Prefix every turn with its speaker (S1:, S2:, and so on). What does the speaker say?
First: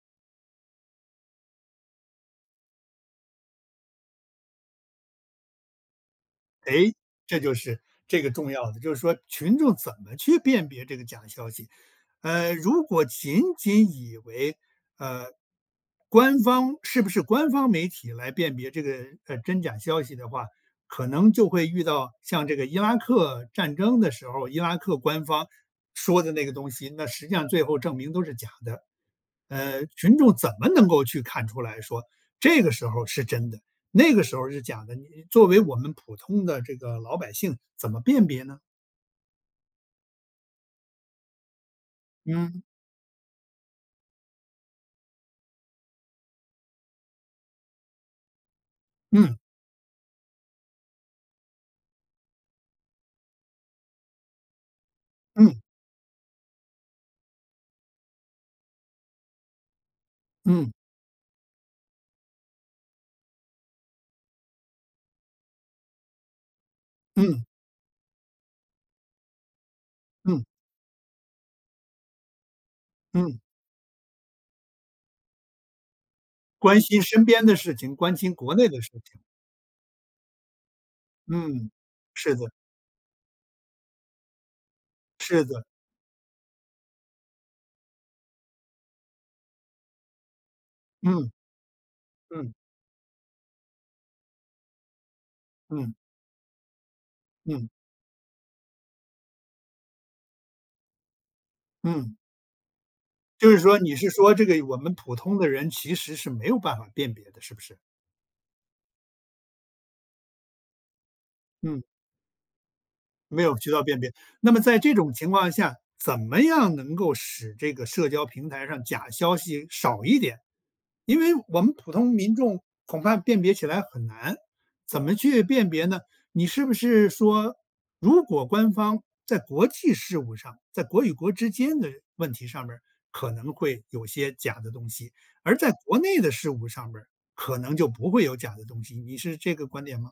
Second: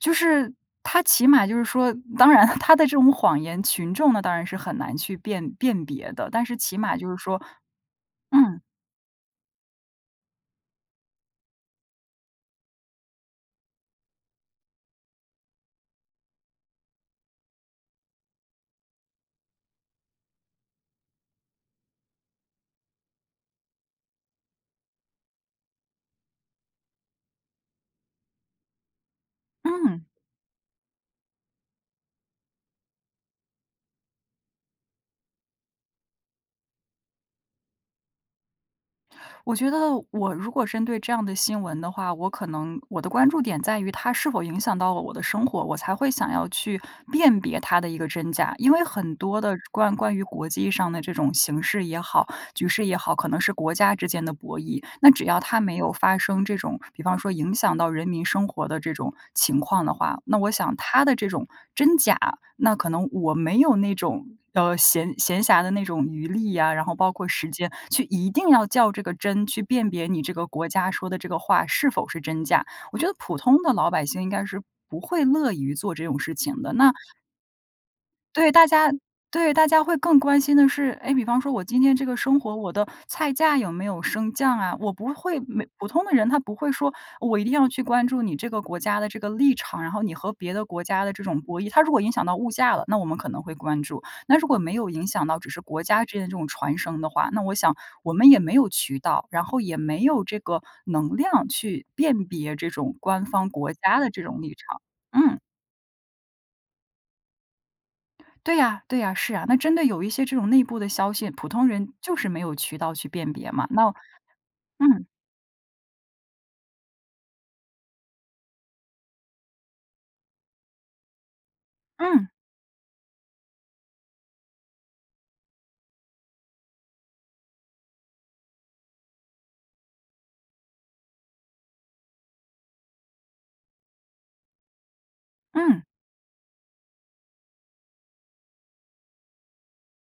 S1: 就是，它起码就是说当然它的这种谎言，群众呢当然是很难去辨辨别的，但是起
S2: 哎，
S1: 码就是
S2: 这
S1: 说
S2: 就是这个重
S1: 嗯。
S2: 要的。就是说群众怎么去辨别这个假消息。呃，如果仅仅以为，呃，官方是不是官方媒体来辨别这个，呃，真假消息的话，可能就会遇到像这个伊拉克战争的时候，伊拉克官方说的那个东西，那实际上最后证明都是假的。呃，
S1: 嗯。
S2: 群众怎么能够去看出来说这个时候是真的，那个时候是假的，你作为我们普通的这个老百姓怎么辨别呢？
S1: 我觉得我如果针对这样的新闻的话，我可
S2: 嗯。
S1: 能我的关注点在于它是否影响到了我的生活，我才会想要去辨别它的一个真假。因为很
S2: 嗯。
S1: 多的关关于国际上的这种形势也好，局势也好，可能是国家之间的博弈。那只要
S2: 嗯。
S1: 它没有发生这种，比方说影响到人民生活的这种情况的话，那我
S2: 嗯。
S1: 想它的这种真假，那可能我没有那种，呃，闲闲暇的那种余力呀，然后包括
S2: 嗯。
S1: 时间去一定要较这个真，去辨别你这
S2: 嗯。
S1: 个国家说的这个话是否是真假，我觉得普
S2: 嗯。
S1: 通的老百姓应该是不会乐于做这种事情的，
S2: 关
S1: 那
S2: 心身边的事情，关心
S1: 对，
S2: 国
S1: 大
S2: 内的事
S1: 家
S2: 情。
S1: 对，大家会更关心的是，哎，比方说我
S2: 嗯，
S1: 今天这个
S2: 是
S1: 生
S2: 的。
S1: 活，我的菜价有没有升降啊，我不会
S2: 是的。
S1: 没普通的人，他不会说，呃，我一定要去关注你这个国家的这个立场，然后你和别的国家的这
S2: 嗯。
S1: 种博弈。它如果影响到物
S2: 嗯。
S1: 价了，那我们可能会关注，那如果没有影响到，只是国
S2: 嗯。
S1: 家之间的这种传声的话，那我
S2: 嗯。
S1: 想我们也没有渠道，然后也没有这个能量去
S2: 嗯。
S1: 辨别这种官方
S2: 就是
S1: 国
S2: 说你
S1: 家
S2: 是
S1: 的这
S2: 说
S1: 种
S2: 这
S1: 立
S2: 个我
S1: 场，
S2: 们普
S1: 嗯。
S2: 通的人其实是没有办法辨别的，是不是？
S1: 对呀对呀，是啊。那针对有一些这种内部的消息，普通
S2: 嗯。
S1: 人就是没有渠道去辨
S2: 没
S1: 别
S2: 有
S1: 嘛。
S2: 渠道
S1: 那
S2: 辨别。那么在这
S1: 嗯。
S2: 种情况下，怎么样能够使这个社交平台上假消息少一点。因为我们普通
S1: 嗯。
S2: 民众恐怕辨别起来很难，怎么去辨别呢？你是不是说如果官方在国际事务上，在国与国之间的问题上面可能会有些假的东西，而在
S1: 嗯。
S2: 国内的事务上面可能就不会有假的东西，你是这个观点吗？